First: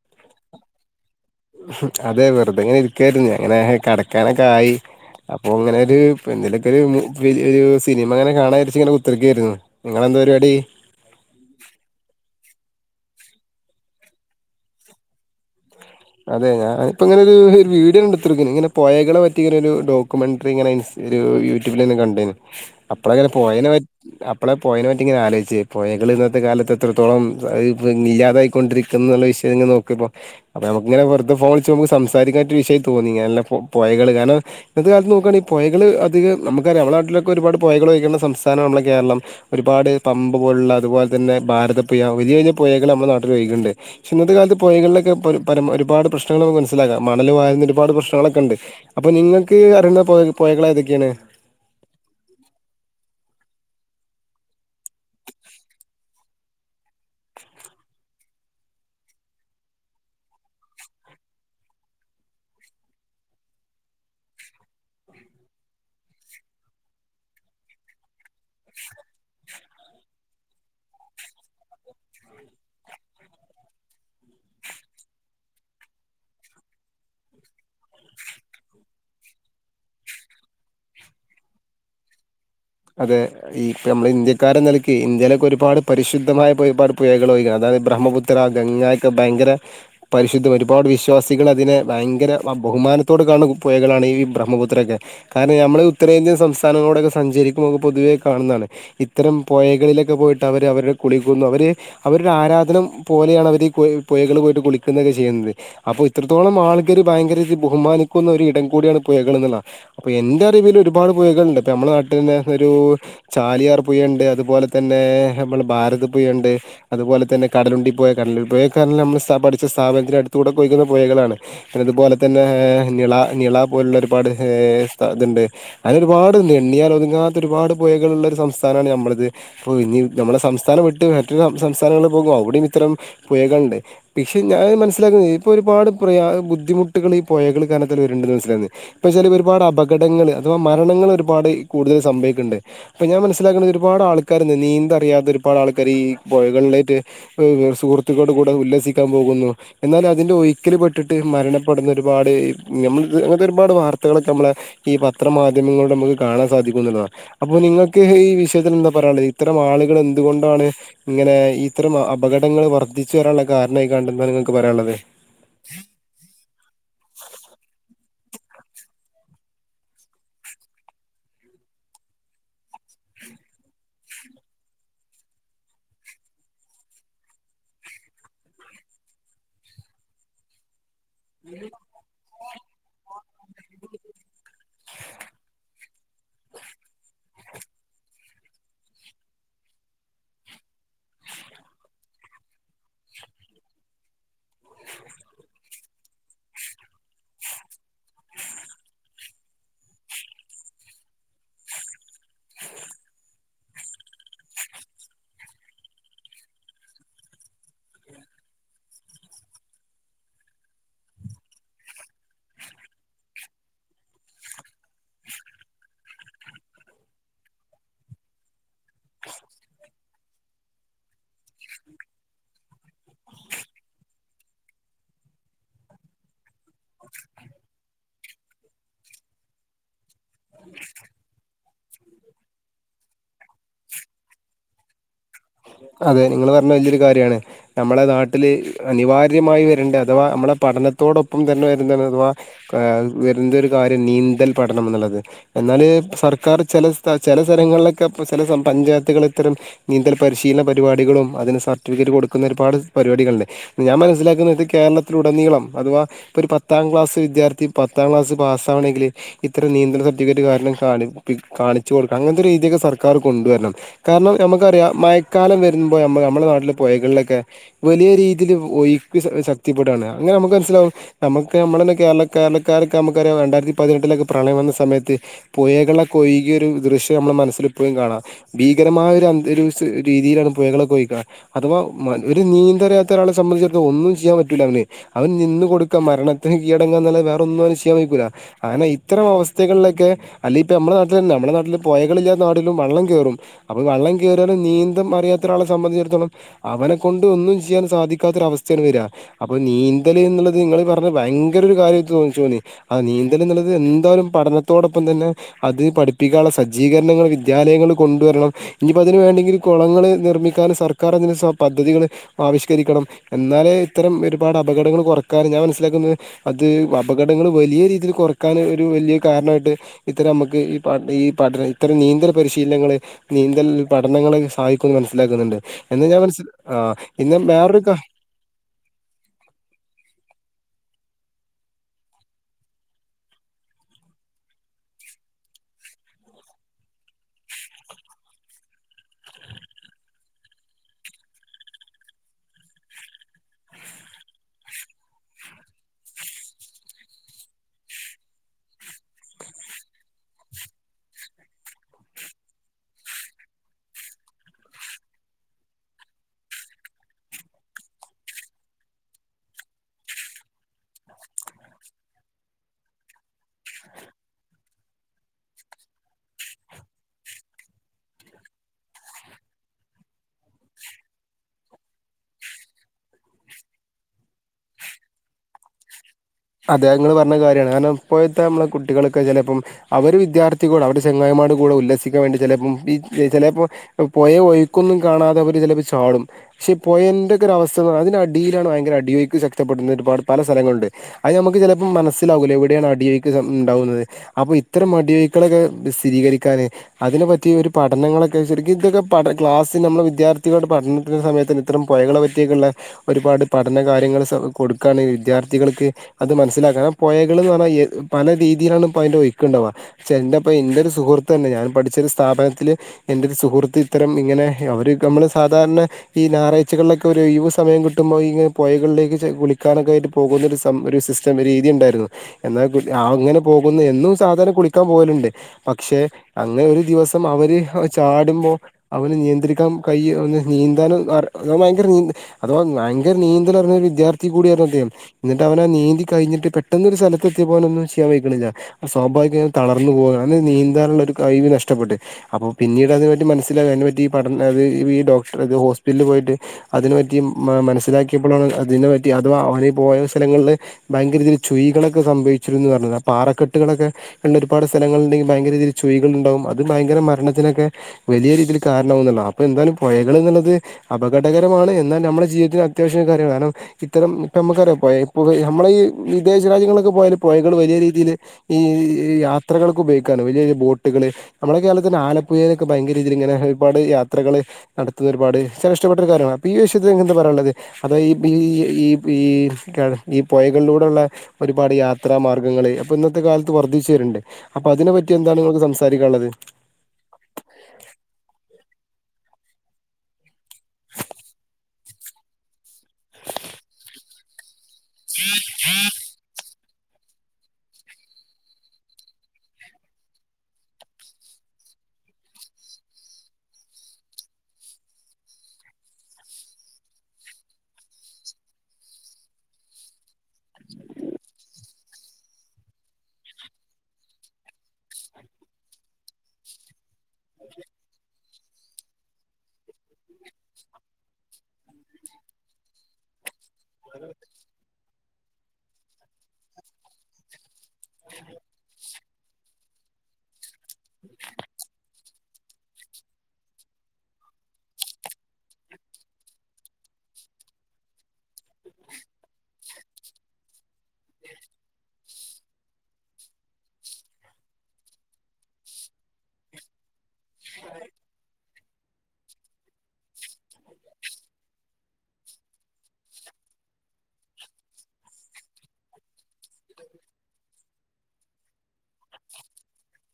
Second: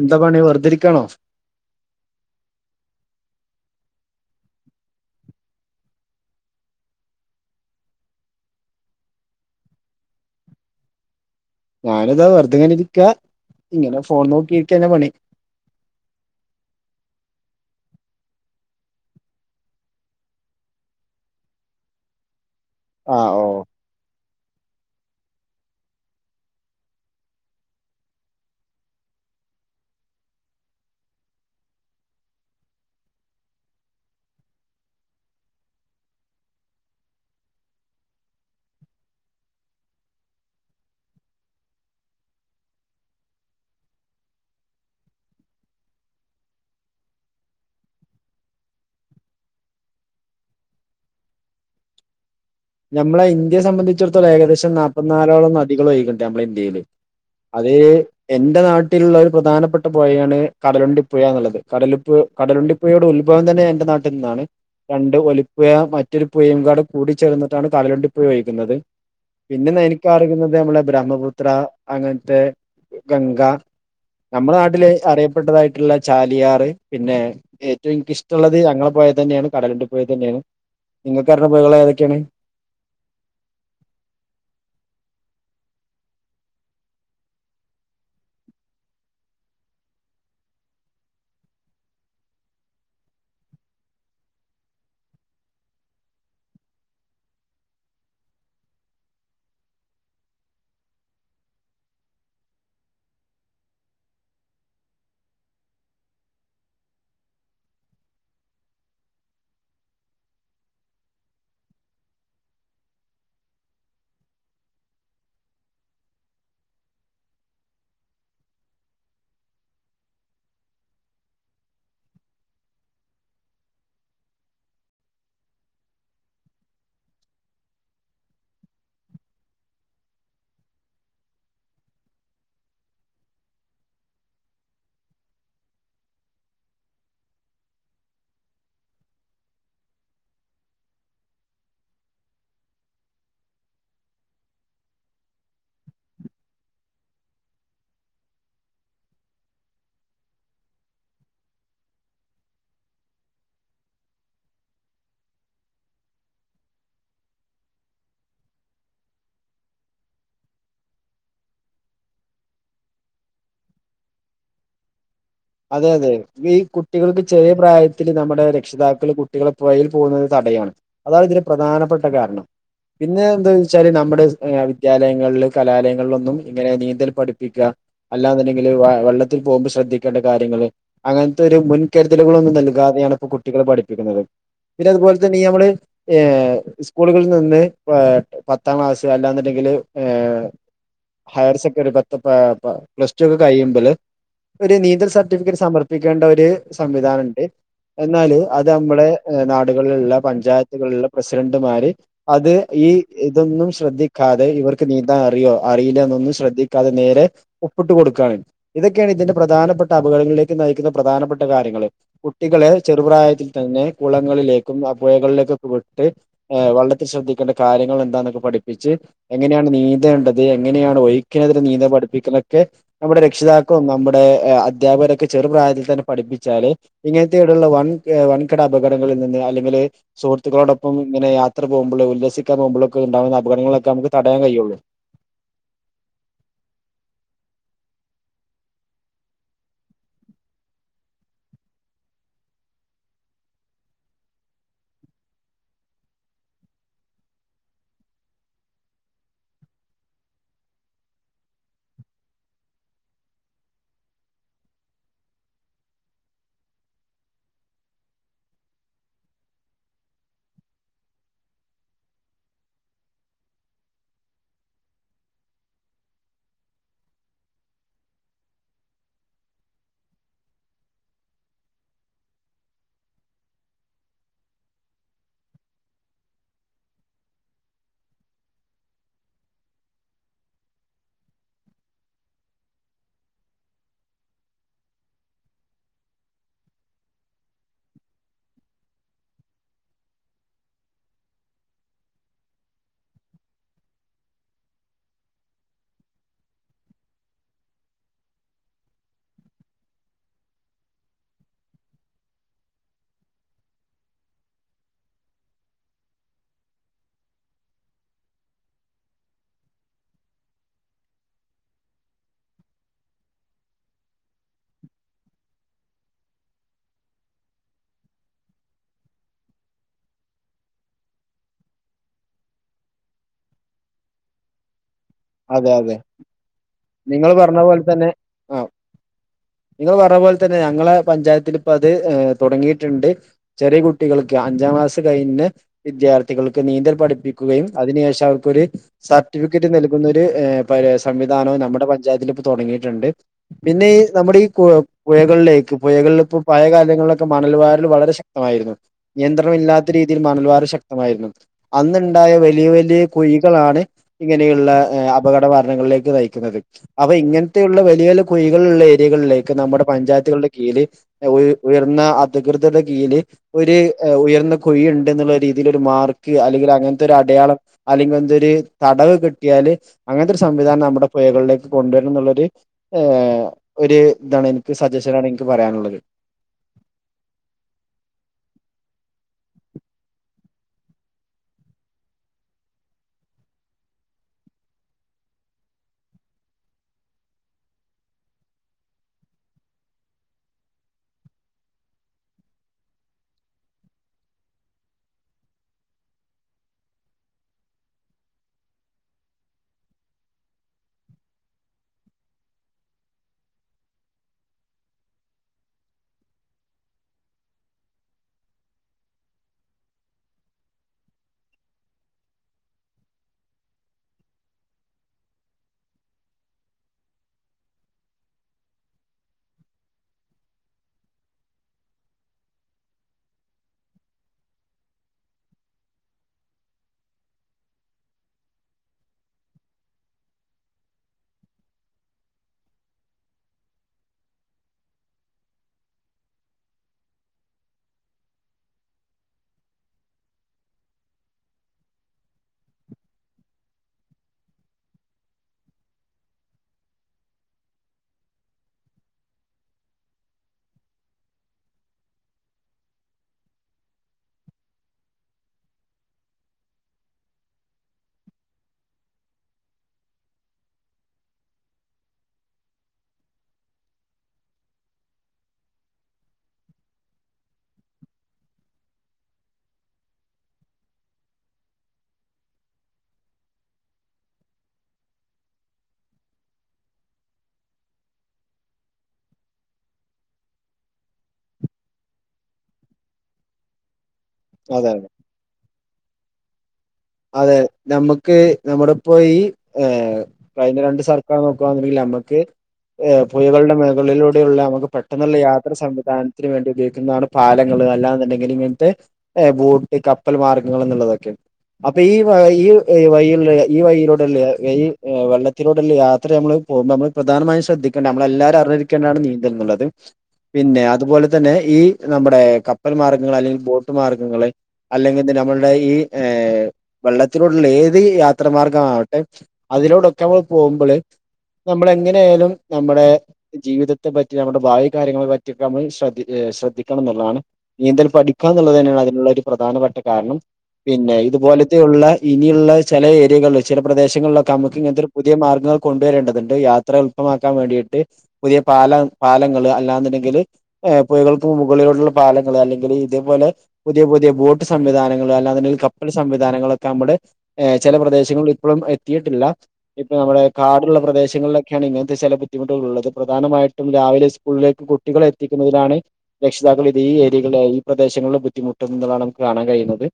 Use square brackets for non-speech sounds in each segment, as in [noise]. എന്താ പണി വെറുതെരിക്കാണോ അതെ വെറുതെ എങ്ങനെ ഇരിക്കായിരുന്നു ഞാൻ ഇങ്ങനെ കിടക്കാനൊക്കെ ആയി അപ്പൊ അങ്ങനെ ഒരു എന്തേലൊക്കെ ഒരു ഒരു സിനിമ അങ്ങനെ കാണാച്ച ഇങ്ങനെ കുത്തിക്കയായിരുന്നു നി എന്ത പരിപാടി അത്ങ്ങനെ ഇരിക്ക ഇങ്ങനെ ഫോൺ നോക്കിട്ട്ന്നെ പണി അതെ ഞാൻപ്പപ്പോ ഇങ്ങനെ ഒരു വീഡിയോ എടുത്തടുക്ക ഇങ്ങനെ പോയളെ പറ്റി ഇങ്ങനെ ഒരു ഡോക്യുമെന്ററിങ്ങന യൂട്യൂബിൽ നിന്ന് കണ്ടു അപ്പള അങ്ങനെ ആഹ് ഓഹ് പോയതിന ഇപ്പോളെ പോയനെ മറ്റി ഇങ്ങനെ ആലോചിച്ച് പോയകൾ ഇന്നത്തെ കാലത്ത് എത്രത്തോളം ഇല്ലാതായി കൊണ്ടിരിക്കുന്നുള്ള വിം ശരി നോക്ക ഇപ്പൊ അപ്പൊ നമുക്ക്ങ്ങനെറു ഫോളിച്ചച്ച് നമു സംസാൻ ഒരു വിയം തോന്നിങ്ങനല്ല പോയകള് കാരണം ഇത്തെ കാലത്ത് നോുയാണ പുയക അധികം നമുക്ക അറിയാം നമ്മുടെ നട്ടിലൊക്കെ ഒരുപാട് പോയകൾ വഴിക്കേണ്ട സംസ്ഥാനമാണ് നമ്മുടെ കേരളം ഒരുപാട് പമ്പ് പോലെ ഉള്ള അതുപോലെ തന്നെ ഭാരത പുുയ വലിയ വലിയ പുഴകൾ നമ്മുടെ നാട്ടിൽ വൈകുന്നുണ്ട് പക്ഷ ഇന്നത്തെ കാലത്ത് പുഴകളിലൊക്കെ ര ഒരുപാട് പ്രശ്നങ്ങൾ നമു മനസിലാം മണൽ വുന്ന ഒരുപാ പ്രശ്നങ്ങളൊക്കെണ്ട് അപ്പോൊ നിങ്ങൾക്ക് അറിയ ള ഏതൊക്കെയാണ് നമ്മളെ ഇന്ത്യ സംബന്ധിച്ചിടത്തോം ഏകദേശം നാപ്പത്തിനാലോളം നികളോയിക്കുന്നുണ്ട് നമ്മള ഇന്ത്യയില് അത് എന്റെ നാട്ടിലുള്ള ഒരു പ്രധാനപ്പെട്ട പുഴയാണ് കടലുണ്ടി പുുഴ എന്നുള്ളത് കടലിപ്പ കടലുണ്ടി പുുഴയുടെ ഉത്ഭവം തന്നെ എറെ നാട്ടിൽ നിന്നാണ് രണ്ട് ഒലിപ്പയ മറ്റൊരു പുഴയും കാാട് കൂടി ചേർന്നിട്ടാണ് കടിലുണ്ടി പോയി ഒഴിക്കുന്നത് പിന്നെ എനക്ക് അറിയുന്നത് നമ്മളെ ബ്രഹ്മപുത്ര അങ്ങനത്തെ ഗംഗ നമ്മുടെ നാട്ടില് അറിയപ്പെട്ടതായിട്ടുള്ള ചാലിയാറ് പിന്നെ ഏറ്റവും എനി ഇഷ്ടമുള്ളത് ഞങ്ങളെ പൊയതെന്ന്യാണ് കടലുണ്ടി പൊയ തെന്ന്യാണ് നിങ്ങക്കറീണ പൊയകളേതൊക്ക്യാണ് അതെ ഈ നമ്മള് ഇന്ത്യക്കാരെന്ന നെലക്ക് ഇന്ത്യേലൊക്കൊരുപാട് പരിശുദ്ധമായ പൊ ഒരുപാട് പുയകളൊയികാ അതാ ബ്രഹ്മപുത്ര ഗംഗാ ക്കെ ഭയ്ങ്ക്ര പരിശുദ്ധ ഒരുപാട് വിശ്വാസികൾ അതിനെ ഭയ്ങ്ക്ര ബഹുമാനത്തോട് കാണ പൊയകളാണ് ഈ ബ്രഹ്മപുത്രെക്കെ കാരണം നമ്മള് ഉത്തരേന്ത്യൻ സംസ്ഥാനങ്ങളോടൊക്കെ സഞ്ചരി [unintelligible] പൊതുവേ കാണുന്നാണ് ഇത്തരം പൊയകളിലേക്കെ പോയിട്ട് അവര് അവരുടെ കുളിക്കുന്നു അവര് അവരുടെ ആരാ നം പോലെയാണ് അവര് ഈ പുയ പുയകള് പോയിട്ട് കുളിക്കുന്നേക്കെ ചെയ്യുന്നത് അപ്പോത്രത്തോളം ആൾക്കാര് ഭയ്ങ്ക്ര ബഹുമാനിക്കുന്ന ഒരു ഇടം കൂട്യാണ് പുയകളിന്നിള്ളാ അപ്പൊ എന്റെ അറിവിലൊരുപാട് പുയകൾണ്ട് പ്പ മ്മളെ നാട്ടിൽ ന്നെ ഒരു ചാലിയാർ പുയണ്ട് അതുപോലെ തന്നെ നമ്മൾൺളെ ഭാരതപ്പുയണ്ട് അതുപോലെ തന്നെ കടലുണ്ടി പൊയ കടലുൺ പൊയക്കർഞാല് നമ്മൾ സ പഠിച്ച സ്ഥാപനത്തിന അടുത്തൂടെക്കെ ഒയ്കുന്ന പുയകളാണ് പിന്നെ അതുപോലെ തന്നെ ഹ് നിള നിള പോലുള്ള ഒരുപാട് ഏ ത ഇത്ണ്ട് അന ഒരുപാട്ണ്ട് എണ്ണിയാൽ ഒതുങ്ങാ ഒരുപാട് പൊയകളിള്ള ഒരു സംസ്ഥാനാണ് ഞമ്മളത് ഇപ്പോ ഇനി നമ്മളുടെ സംസ്ഥാനം വിട്ട് മറ്റൊരു സംസ്ഥാനങ്ങളിൽ പോകും അവിടെം ഇത്രം പൊയകൾണ്ട് പിഷി ഞാൻ മനസ്സിലാക്കുന്നത് ഇപ്പൊ ഒരുപാട് പ്രയാ ബുദ്ധിമുട്ടുകളീ ഴകൾ കാര്ണതില് വെര്ണ്ട് ന്ന് മനസ്സിലായത് പ്പെ ച്ചാൽ ഒരുപാട് അപകടങ്ങൾ അഥവാ മരണങ്ങൾ ഒരുപാട് കൂടുതൽ സ് ഭവിക്കുണ്ട് അപ്പൊ ഞാൻ മനസ്സിലാക്കിണെ ഒരുപാട് ആൾക്കാര് നീന്തറ്യാതെ ഒരുപാട് ആൾക്കാര് ഈ പൊഴകളിലേക്ക് ഊ സുഹൃത്തിക്കൾടെ കൂടെ ഉല്ലസിക്കാൻ പോകുന്നു എന്നാലൽ അതിന്റെ ഒയിക്കല് പെട്ടിട്ട് മരണപ്പെടുന്ന ഒരു ഒരുപാട് നമ്മൾ അങ്ങനത്തെ ഒരുപാട് വാർത്തകളൊക്കെ നമ്മളെ ഈ പത്രമാധ്യമങ്ങളോട് നമുക്ക് കാണാൻ സാധിക്കും അപ്പൊ നിങ്ങൾക്ക് ഈ വിഷയത്തിൽ എന്താ പറയാനുള്ളത് ഇത്തരം ആളുകൾ എന്തുകൊണ്ടാണ് ഇങ്ങനെ ഈ ഇത്തരം അപകടങ്ങൾ വർദ്ധിച്ചു വരാനുള്ള കാരണായി കണ്ട് എന്താ നിങ്ങൾക്ക് പറയാനുള്ളത് അതെ അതെ ഈ കുട്ടികൾക്ക് ചെറിയ പ്രായത്തില് നമ്മുടെ രക്ഷിതാക്കള് കുട്ടികള് പൊയേൽ പോകുന്നത് തടയാണ് അതാണ് ഇതിന്റെ പ്രധാനപ്പെട്ട കാരണം പിന്നെ എന്താ വെച്ചാല് നമ്മുടെ വിദ്യാലയങ്ങളില് കലാലയങ്ങളിലൊന്നും ഇങ്ങനെ നീന്തൽ പഠിപ്പിക്കുക അല്ലാെന്നുണ്ടെങ്കില് വെള്ളത്തിൽ പോകുമ്പോ ശ്രദ്ധിക്കേണ്ട കാര്യങ്ങങ്ങള് അങ്ങനത്തെ ഒരു മുൻകരുതലുകളൊന്നും നൽകാതെയാണ് ഇപ്പോ കുട്ടികളെ പഠിപ്പിക്കുന്നത് പിന്നെ അതുപോലെ തന്നെ ഈ ഞമ്മള് ഏഹ് സ്കൂളുകളിൽ നിന്ന് പത്താം ക്ലാസ് അല്ലാന്ന്ണ്ടെങ്കി ല് ഏഹ് ഹയർ സെക്കഡറി ഏഹ് പത്ത് പ്ല ടു ഒക്കെ കഴിയുമ്പല് ഒരു നീന്തൽ സർട്ടിഫിക്കറ്റ് സമർപ്പിക്കേണ്ട ഒരു സംവിധാനണ്ട് എന്നാല് അത് നമ്മുടെ നാടുകളിലുള്ള പഞ്ചായത്തുകളിലുള്ള പ്രസിഡന്റുമാര് അത് ഈ ഇതൊന്നും ശ്രദ്ധിക്കാതെ ഇവർക്ക് നീന്താൻ അറിയോ അറിയില്ല എന്നൊന്നും ശ്രദ്ധിക്കാതെ നേരെ ഒപ്പി ട്ട് കൊടുക്കാണ് ഇതൊക്കെയാണ് ഇതിന്റെ പ്രധാനപ്പെട്ട അപകടങ്ങളിലേക്ക് നയിക്കുന്ന പ്രധാനപ്പെട്ട കാര്യങ്ങള് കുട്ടികളെ ചെറുപ്രായത്തിൽ തന്നെ കുളങ്ങ ളി ലേക്കും ആ പുഴകളിലേക്കൊക്കെ വിട്ട് ഏഹ് വെള്ളത്തിൽ ശ്രദ്ധിക്കേണ്ട കാര്യങ്ങൾ എന്താന്നൊക്കെ പഠിപ്പിച്ച് എങ്ങനെയാണ് നീന്തേണ്ടത് എങ്ങനെയാണ് ഒഴിക്കിനെതിരെ നീന്ത പഠിപ്പിക്കുന്നൊക്കെ നമ്മുടെ രക്ഷിതാക്കളും നമ്മ ളുടെ അധ്യപകരൊക്കെ ചെറു പ്രായത്തിൽ തന്നെ പഠപ്പിച്ചാല് ഇങ്ങനത്തെയുള്ള വൻ വൻകിട അപകടങ്ങ ളിൽ നിന്ന് അല്ലെങ്കിൽ സുഹത്തുളോടൊപ്പം ഇങ്ങനെ യാത്ര പോകുമ്പോൾ ഉല്ലസിക്കാൻ പോകുമ്പോഴൊക്കെ ഉണ്ടാവുന്ന അപകടങ്ങളൊക്കെ നമുക്ക് തടയാൻ കഴിയുള്ളു [inaudible] അതെ നിങ്ങൾ പറഞ്ഞ വലിയൊരു കാര്യമാണ് നമ്മളെ നാട്ടില് അനിവാര്യമായി വരേണ്ട അഥവാ നമ്മളെ പ പഠനത്തോടൊപ്പം തന്നെ വരുന്ന അഥവാ ഏഹ് വരേണ്ട ഒരു കാര്യം നീന്തൽ പഠനം എന്നുള്ളത് എന്നാല് സർക്കാർ ചെല ചില സ്ഥലങ്ങളിലൊക്കെ ചെല പഞ്ചായത്തുകൾ ഇത്തരം നീന്തൽ പരിശീല ന പരിപാടികളും അതിന് സർട്ടിഫിക്കറ്റ് കൊടുക്കുന്ന ഒരുപാട് പരിപാടികളുണ്ട് ഞാൻ മനസ്സിലാക്കുന്നത് കേരളത്തില് ഉടനീ ളം അഥവാ ഇപ്പൊ ഒരു പത്താം ക്ലാസ് വിദ്യാർത്ഥി പത്താം ക്ലാസ് പാസ്സാവണങ്കിൽ ഇത്തരം നീന്തൽ സർട്ടിഫിക്കറ്റ് കാരണം കാണിപ്പി കാണിച്ചു കൊടുക്കണം അങ്ങനത്തെ രീതിഒക്കെ സർക്കാർ കൊണ്ടുവരണം കാരണം നമുക്കറിയാം മയ ക്കാലം വരുമ്പോ നമ്മ നമ്മളുടെ നാട്ടില പോയകളിലൊക്കെ വലിയ രീതിയില് ഒഴുക്ക് ശക്തിപ്പെടാണ് അങ്ങന നമുക്ക് മനസ്സിലാവും നമുക്ക് നമ്മുടെന്ന കേരള കേരളക്കാരൊക്കെ നമുക്കറിയാ രണ്ടായിരത്തി പതിനെട്ടിലൊക്കെ പ്രളയം വന്ന സമയത്ത് പുയകളൊക്കൊഴുകിയൊരു ദൃശ്യം നമ്മുടെ മനസ്സിൽ ഇപ്പഴും കാണാം ഭീകരമായ ഒരു അന്തരീ ഒരൂസ് രീതിയിലാണ് പുയകളൊക്കെ ഒയിക അഥവാ മ ഒരു നീന്തലറിയാത്ത ഒരാളെ സംബന്ധിച്ചിടത്തം ഒന്നും ചെയ്യാൻ പറ്റൂല്ല അവന് അവൻ നിന്ന് കൊടുക്കാം മരണത്തിന് കീഴടങ്ങാന്നല്ലാതെ വേറൊന്നും അവന് ചെയ്യാൻ വെയ്ക്കൂല ആനാ ഇത്തരം അവസ്ഥകളിലൊക്കെ ക്കെ അല്ല ഇപ്പ നമ്മുടെ നാട്ടിലെന്നെ നമ്മുടെ നാട്ടില് പൊയകളില്ല നാടിലും വള്ളം കേറും അപ്പൊ വെള്ളം കേറിയാലും നീ ന്തും അറിയത്തൊരാളെ സംബന്ധിച്ചിടത്തോളം അവനെ കൊണ്ട് ഒന്നും ചെയ്യാൻ സാധിക്കാത്തൊരവസ്ഥയാണ് വര്വാ അപ്പൊ നീ ന്തല് എന്നുള്ളത് നിങ്ങള് പറഞ്ഞ ഭയങ്കര ഒരു കാര്യം തോന്നിച്ചുന്നേ ആ നീന്തല്ന്നുള്ളത് എന്തായാലും പഠനത്തോടൊ പ്പം തന്നെ അതിന് പഠിപ്പിക്കാനുള്ള സജ്ജീകരണങ്ങള് വിദ്യാലയങ്ങള് കൊണ്ടുവരണം ഇനിപ്പോ അതിന് വേണ്ടെങ്കില് കൊളങ്ങള് നിർമ്മിക്കാന് സർക്കാറതിന് സ പദ്ധതികള് ആവിഷ്കരിക്കണം എന്നാലേ ഇത്തരം ഒരുപാട പകടങ്ങള് കുറക്കാന് ഞാൻ മനസ്സിലാക്കുന്നത് അത് അപകടങ്ങള് വലിയ രീതിയില് കൊറക്കാന് ഒരു വല്ല്യ കാരണായി ട്ട് ഇത്തരം അമ്മക്ക് ഈ പാ ഈ പഠന ഇത്തരം നീന്തല് പരിശീലനങ്ങള് നീന്തൽ പഠനങ്ങള് ക്ക് മനസ്സിലാക്കുന്നുണ്ട് എന്ന് ഞാൻ മൻസില് ആഹ് നിങ്ങള് പറഞ്ഞ പോലെ തന്നെ ആഹ് നിങ്ങള് പറഞ്ഞ പോലെ തന്നെ ഞങ്ങളെ പഞ്ചായത്തിലിപ്പ അത് ഏഹ് തൊടങ്ങിയിട്ടുണ്ട് ചെറിയ കുട്ടികൾക്ക് അഞ്ചാം ക്ലാസ് കഴിഞ്ഞ വിദ്യാ ർത്ഥികൾക്ക് നീന്തൽ പഠിപ്പിക്കുകയും അതിനു ശേഷം അവർക്കൊരു സർട്ടിഫിക്കറ്റ് നൽകുന്നൊരു ഏഹ് [unintelligible] സംവിധാനോ ന മ്മുടെ പഞ്ചായത്തിപ്പ തൊടങ്ങിയിട്ടുണ്ട് പിന്നെ ഈ നമ്മുടെ ഈ കോ പൊയളിലേക്ക് പൊയകളിലിപ്പോ പാ കല് കാലങ്ങളിലൊക്കെ മണല് വാരല് വളരെ ശക്തമായിരുന്നു നിയന്ത്രണംമില്ലാത്ത രീതിയിൽ മണൽവാരൽ ശക്തമായിരുന്നു അന്നുണ്ടായ വലിയ വലിയ കുയികളാണ് ഇങ്ങനെയുള്ള ഏഹ് അപകട മരണങ്ങളിലേക്ക് നയിക്കുന്നത് അപ്പ ഇങ്ങനത്തെയുള്ള വലിയ വല്ല്യ കുയികളുള്ള ഏരിയകളിലേക്ക് നമ്മുടെ പഞ്ചായത്തുകളുടെ കീയില് ഏഹ് ഓ ഉയർന്ന അധികൃതരുടെ കീയില് ഒര് ഏഹ് ഉയർന്ന കുയിണ്ട് എന്നുള്ള രീതിയില് ഒരു മാർക്ക് അല്ലെങ്കിൽ അങ്ങനത്തൊരു അടയാളം അല്ലെങ്കി എന്തോ ഒര് തടവ് കിട്ടിയാല് അങ്ങനത്തൊരു സംവിധാനം നമ്മുടെ പുയകളിലേ ക്ക് കൊണ്ടുവരണംന്നുള്ളൊരു ഏഹ് ഒരു ഇതാണ് എനിക്ക് സജഷനാണ് എനിക്ക് പറയാനുള്ളത് അതെ നിങ്ങള് പറഞ്ഞ കാര്യാണ് കാരണം ഇപ്പോയത്തെ നമ്മളെ കുട്ടികൾക്ക് ചെലപ്പം അവര് വിദ്യാർത്ഥി കൂടെ അവര് ചെങ്ങായ് മാരുടെ കൂടെ ഉല്ലസിക്കാൻ വേണ്ടി ചെലപ്പം ബീ ചെലപ്പോ പൊയ ഒയിക്കൊന്നും കാണാതെവരിതിലെ പോയ്‌ ചാടും പക്ഷെ പോയന്റെക്ക ഒരു അവസ്ഥ അതിന് അടിയിലാണ് ഭയങ്കര അടിയോഴുക്ക് ശക്തപ്പെടുന്നത് ഒരുപാട് പല സ്ഥലങ്ങളുണ്ട് അത് നമുക്ക് ചിലപ്പോം മനസ്സിലാവല്ലോ എവിടെയാണ് അടിയൊഴുക്ക് ണ്ടാവകുന്നത് അപ്പൊ ഇത്തരം അടി ഴുക്കളൊക്കെ സ്ഥിരീകരിക്കാനാന് അതിനെ പറ്റി ഒരു പഠനങ്ങളൊക്കെ ശരിക്കും ഇതൊക്കെ ക്ലാസ്ൽ നമ്മുടെ വിദ്യാർത്ഥികളട് പഠന സമയ ഇത്രം പുഴകളെ പറ്റിയക്കുള്ള ഒരുപാട് പഠന കാര്ങ്ങൾ കൊടുക്കാണങ്കി വിദ്യാർത്ഥ കൾക്ക് അത് മനസ്സിലാക്കാ പുഴകൾ എന്ന് പറഞ്ഞ പല രീതിയിലാണ് ഇ അതി ഒഴുക്കണ്ടാവുകെ എന്റെ ഒരു സുഹൃത്ത് തന്നെ ഞാൻ പഠിച്ച ഒരു സ്ഥാപനത്തില് എന്റെ ഒരു സുഹൃത്ത് ഇത്തരം ഇങ്ങനെ അവര് നമ്മള് സ സാധാരണ ഈഞായറാഴ്കളിലൊക്കെഒഴിവ് സമയം കിട്ടുമ്പോ ഇങ്ങനെ പുഴകളിലേക്ക് കുളിക്കാനൊക്കെ ആയിട്ട് പോകുന്ന ഒരു സിസ്റ്റം രീതി ഉണ്ടായിരുന്നു എന്നാൽ അങ്ങനെ പോകുന്ന എന്നും സാധാരണ കുളിക്കാൻ പോലു ണ്ട് പക്ഷെ അങ്ങനെ ഒരു ദിവസം അവര് ചാടുമ്പോ അവന് നിയന്ത്രിക്കാൻ കഴ നീന്താനും ഭയങ്കര അധവാ ഭയങ്കര നീന്തലറിഞ്ഞരു വിദ്യാർത്ഥി കൂടിയായിരുന്നു അദ്ദേഹം എന്നിട്ട് അവനാ നീന്തി കഴിഞ്ഞട്ട് പെട്ടൊന്നൊരു സ്ഥലത്തെത്തിയപ്പോ അവന് ഒന്നും ചെയാൻഴിക്കുന്നില്ല ആ സ്വാഭാവിക തളർന്ന പോക നീന്താനുള്ള ഒരു കഴിവ് നഷ്ടപ്പെട്ട് അപ്പൊ പിന്നീട് അത് പറ്റി മനസ്സിലാന അതിനെ പറ്റി പഠനഈ ക് ഹോസ്പിറ്റലിൽ പോയിട്ട് അതിനെ പറ്റി മനസിലാക്കിയപ്പോഴാണ് അതിനെ പറ്റി അത് അവ പോ സ്ഥലങ്ങളിൽ ഭയങ്കരീതിയിൽ ചുഴകളൊക്കെ സംഭവിച്ചിരുന്നുന്ന് പറഞ്ഞത് ആ പാറക്കെട്ടുകളൊക്കെ ഉള്ള ഒരുപാട് സ്ഥലങ്ങളിൽ ഭയരീതിയിൽ ചുഴികൾ ഉണ്ടാവും അത് ഭയങ്കര മരണത്തിനൊക്കെ വലിയ രീതിൽ കാരണമാവും അത് എന്തയാലും ുള്ളത് അപകടകരമാണ് എന്നാൽ നമ്മുടെ ജീവിതത്തിന് അത്യാവശ്യം കാര്യമാണ് കാരണം ഇത്തരം ഇപ്പ നമുക്കറിയാം പോ നമ്മള ഈ വിദേശ രാജ്യങ്ങളൊക്കെ പോയല് പോഴകൾ വലിയ രീതിയിൽ ഈ യാത്രകൾകൊക്കെഉപയോഗിക്കാ വ ബോട്ടുകൾ നമ്മുടെ കേരളത്തി ആലപ്പുഴൊക്കെ ഭയങ്കരരീതിനെ ഇങ്ങനെ ഒരുപാട് യാത്രകൾ നടത്തുന്ന ഒരുപാട് ചില ഇഷ്ടപ്പെട്ട ഒരു കാര്യമാണ് അപ്പോൾ ഈ വിശയത്തിൽങ്ങ എന്താ പറയാനുള്ളത് അതായ ഈ ഈ ഈ ഈ പുയകളിലൂടെള്ള ഒരുപാട് യാത്രാ മാർഗ്ഗങ്ങള്ൾ ഇപ്പൊ ഇന്നത്തെ കാലത്ത് വർദ്ധിച്ചു വരുണ്ട് അപ്പൊ അതിനെ അതെ പറ്റി എന്താണ് നിങ്ങക്ക് സംസാരിക്കാനുള്ളത് അതെ നമ്മുക്ക് നമ്മുടെപ്പോ ഈ ഏഹ് കഴിഞ്ഞ രണ്ട് സർക്കാർ നോക്കുകുണ്ടെങ്കിൽ നമ്മുക്ക് പൂഴകളുടെ മേഖലയിലിലൂടെയുള്ള പെട്ടെന്നുള്ള യാത്ര സംവിധാനത്തിന് വേണ്ടി ഉപയോഗിക്കുന്നതാണ് പാലങ്ങള് അല്ലാെന്നുണ്ടെങ്കിൽ ഇങ്ങനത്തെ ബോട്ട് കപ്പൽ മാർഗ്ഗങ്ങൾ എന്നുള്ളതൊക്കെ ഉണ്ട് അപ്പൊ ഈ ഈ വഴയില ഈ വഴയിലൂടെല്ലേ വെള്ളത്തിലൂടെല്ലേ യാത്ര നമ്മള് പോകുമ്പോൾ നമ്മൾ പ്രധാനമായും ശ്രദ്ധിക്കേണ്ട നമ്മളെല്ലാരും അറിഞ്ഞിരിക്കേണ്ടാണ് നീന്തലുന്നുുള്ളത് പിന്നെ അതുപോലെ തന്നെ ഈ നമ്മുടെ കപ്പൽ മാർഗ്ഗങ്ങൾ അല്ലെങ്കിൽ ബോട്ട് മാർഗ്ഗങ്ങൾ അല്ലെങ്കിൽെ നമ്മളുടെ ഈ വെള്ളത്തിലനോടുള്ള ഏത് യാത്ര മാർഗംമാവട്ടെ അതിനോടൊക്കെ നമ്മള് പോകുമ്പോള് നമ്മള എങ്ങനെ ആായാലും നമ്മുടെ ജീവിതത്തെ പറ്റി നമ്മുടെ ഭവി കാര്യങ്ങളെ പറ്റിഒക്കെ നമ്മൾ ശ്രദ്ധി ശ്രദ്ധിക്കണം എന്നുള്ളതാണ് നീന്തൽ പഠിക്കുക എന്നുള്ളത് തന്നെയാണ് അതിനുള്ള ഒരു പ്രധാനപെട്ട- കാരണം പിന്നെ ഇത് ഇതുപോലത്തെയുള്ള ഇനിയുള്ള ചില ഏരിയകളിൽ ചില പ്രദേശങ്ങളിലൊക്കെ നമുക്ക് ഇങ്ങനത്തെ ഒരു പുതിയ മാർഗങ്ങൾ കൊണ്ടുവരേണ്ടത് യാത്രഎളുപ്പമാക്കാൻ വേണ്ടിയിട്ട് പുതിയ പാല പാലങ്ങൾ അല്ലാ എന്നുണ്ടെങ്കിൽ പുഴകൾക്ക് മുകളിലോടുള്ള പാലങ്ങൾ അല്ലെങ്കിൽ ഇതേപോലെ പുതിയ പുതിയ ബോട്ട് സംവിധാനങ്ങൾ അല്ലാ എന്നുണ്ടെങ്കിൽ കപ്പൽ സംവിധാനങ്ങളൊക്കെ നമ്മുടെ ചില പ്രദേശങ്ങളിൽ ഇപ്പോഴും എത്തിയിട്ടില്ല ഇപ്പ നമ്മുടെ കാടു ള്ള പ്രദേശങ്ങളിലൊക്കെയാണ് ഇങ്ങനത്തെ ചില ബുദ്ധിമുട്ടുകളുള്ളത് പ്രധാനമായിട്ടും രാവിലെ സ്കൂളിലേക്ക് കുട്ടികളെ എത്തിക്കുന്നതിനാണ് രക്ഷിതാക്കൾ ഇത് ഈ ഏരിയകളിൽ ഈ പ്രദേശങ്ങളിലിൽ ബുദ്ധിമുട്ടുന്നത് നമുക്ക് കാണാൻ കഴിയുന്നത്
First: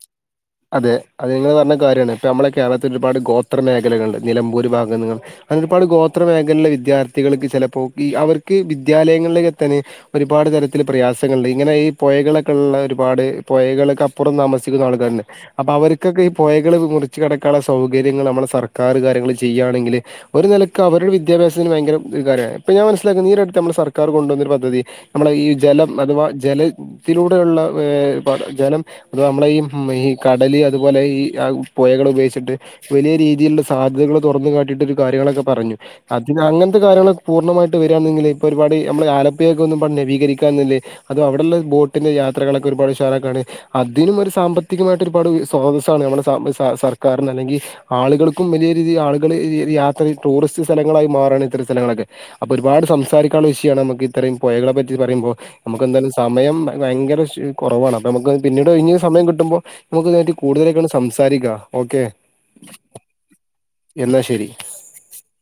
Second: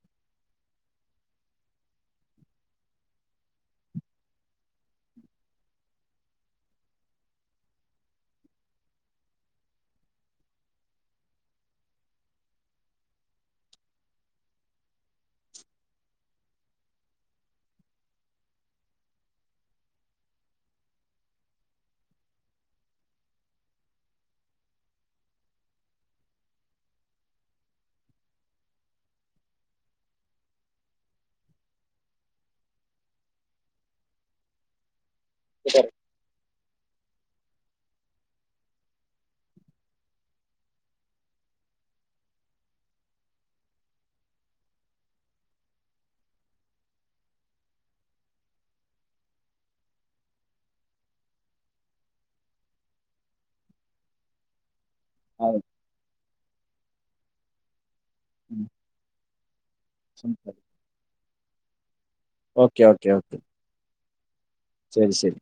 അതെ അത് നിങ്ങൾ പറഞ്ഞ കാര്യമാണ് ഇപ്പ നമ്മളെ കേരളത്തിൽ ഒരുപാട് ഗോത്രമേഖലകൾ, നിലമ്പൂർ ഭാഗം അങ്ങനെ ഒരുപാട് ഗോത്രമേഖലകളിലെ വിദ്യാർത്ഥികൾക്ക് ചിലപ്പോൾ ഈ അവർക്ക് വിദ്യാലയങ്ങളിലേക്ക് എത്താൻ ഒരുപാട് തരത്തിൽ പ്രയാസങ്ങള്ണ്ട് ഇങ്ങനെ ഈ പുഴകളൊക്കെ ഉള്ള ഒരുപാട് പൊഴകൾക്കപ്പുറം താമസിക്കുന്ന ആൾക്കാർ അപ്പൊ അവർക്കൊക്കെ ഈ പൊഴകൾ മുറിച്ച് കിടക്കാനുള്ള സൗകര്യങ്ങൾ നമ്മള് സർക്കാർ കാര്യങ്ങൾ ചെയ്യുകയാണെങ്കിൽ ഒരു നിലക്ക് അവരുടെ വിദ്യാഭാസത്തിന് ഭയങ്കര ഒരു കാര്യമാണ്. ഇപ്പ ഞൻ മനസ്സിലാക്കുന്നു ഈയൊരു ഇടക് നമ്മുടെ സർക്കാർ കൊണ്ടുവന്ന ഒരു പദ്ധതി നമ്മളെ ഈ ജലം അഥവാ ജലത്തിലൂടെയുള്ള ജലം അഥവാ നമ്മളെ ഈ കടല് അതുപോലെ ഈ ആ പുഴകൾ ഉപയോഗിച്ചിട്ട് വലിയ രീതിയിലുള്ള സാധ്യതകള് തുറന്നു കാട്ടിയിട്ട് കാര്യങ്ങളൊക്കെ പറഞ്ഞു അതിന് അങ്ങന- ത്തെ കാര്യങ്ങൾ പൂർണമായിട്ട് വരയാണങ്കി ഇപ്പൊ ഒരുപാട് നമ്മളെ ആലപ്പുഴ ഒക്കെ ഒന്നുപാടെ നവീകരിക്കാണെങ്കി അതും അവിടെ ഉള്ള ബോ ബോട്ടിന്റെ യാത്രകളൊക്കെ ഒരുപാട് ഉഷാറാക്കാണെങ്കി അതിനും ഒരു സാമ്പത്തികമായിട്ട് ഒരുപാട് സ്രോതസ്സാണ് നമ്മുടെ സർക്കാരിന് അല്ലെങ്കിൽ ആളുകൾക്കും വലിയ രീതിൽ ആളുകൾ ഈ യാ ഈ ടൂറിസ്റ്റ് സ്ഥലങ്ങളായി മാറാണ് ഇത്രയും സ്ഥലങ്ങളൊക്കെ അപ്പൊ ഒരുപാട് സംസാരിക്കാനുള്ള വിഷയമാണ് നമുക്ക് ഇത്രയും പുഴകളെ പറ്റി പറയുമ്പോ നമുക്ക് എന്തായാലും സമയം ഭയങ്കര കുറവാണ് നമുക്ക് പിന്നീട് ഒഴിഞ്ഞ് സമയം കിട്ടുമ്പോ നമുക്കായിട്ട് കൂടുതലായിക്കാണ് സംസാരിക്കാം ഓക്കെ ഓക്കെ ഓക്കേ ഓക്കേ എന്നാ ശരി ശരി ശരി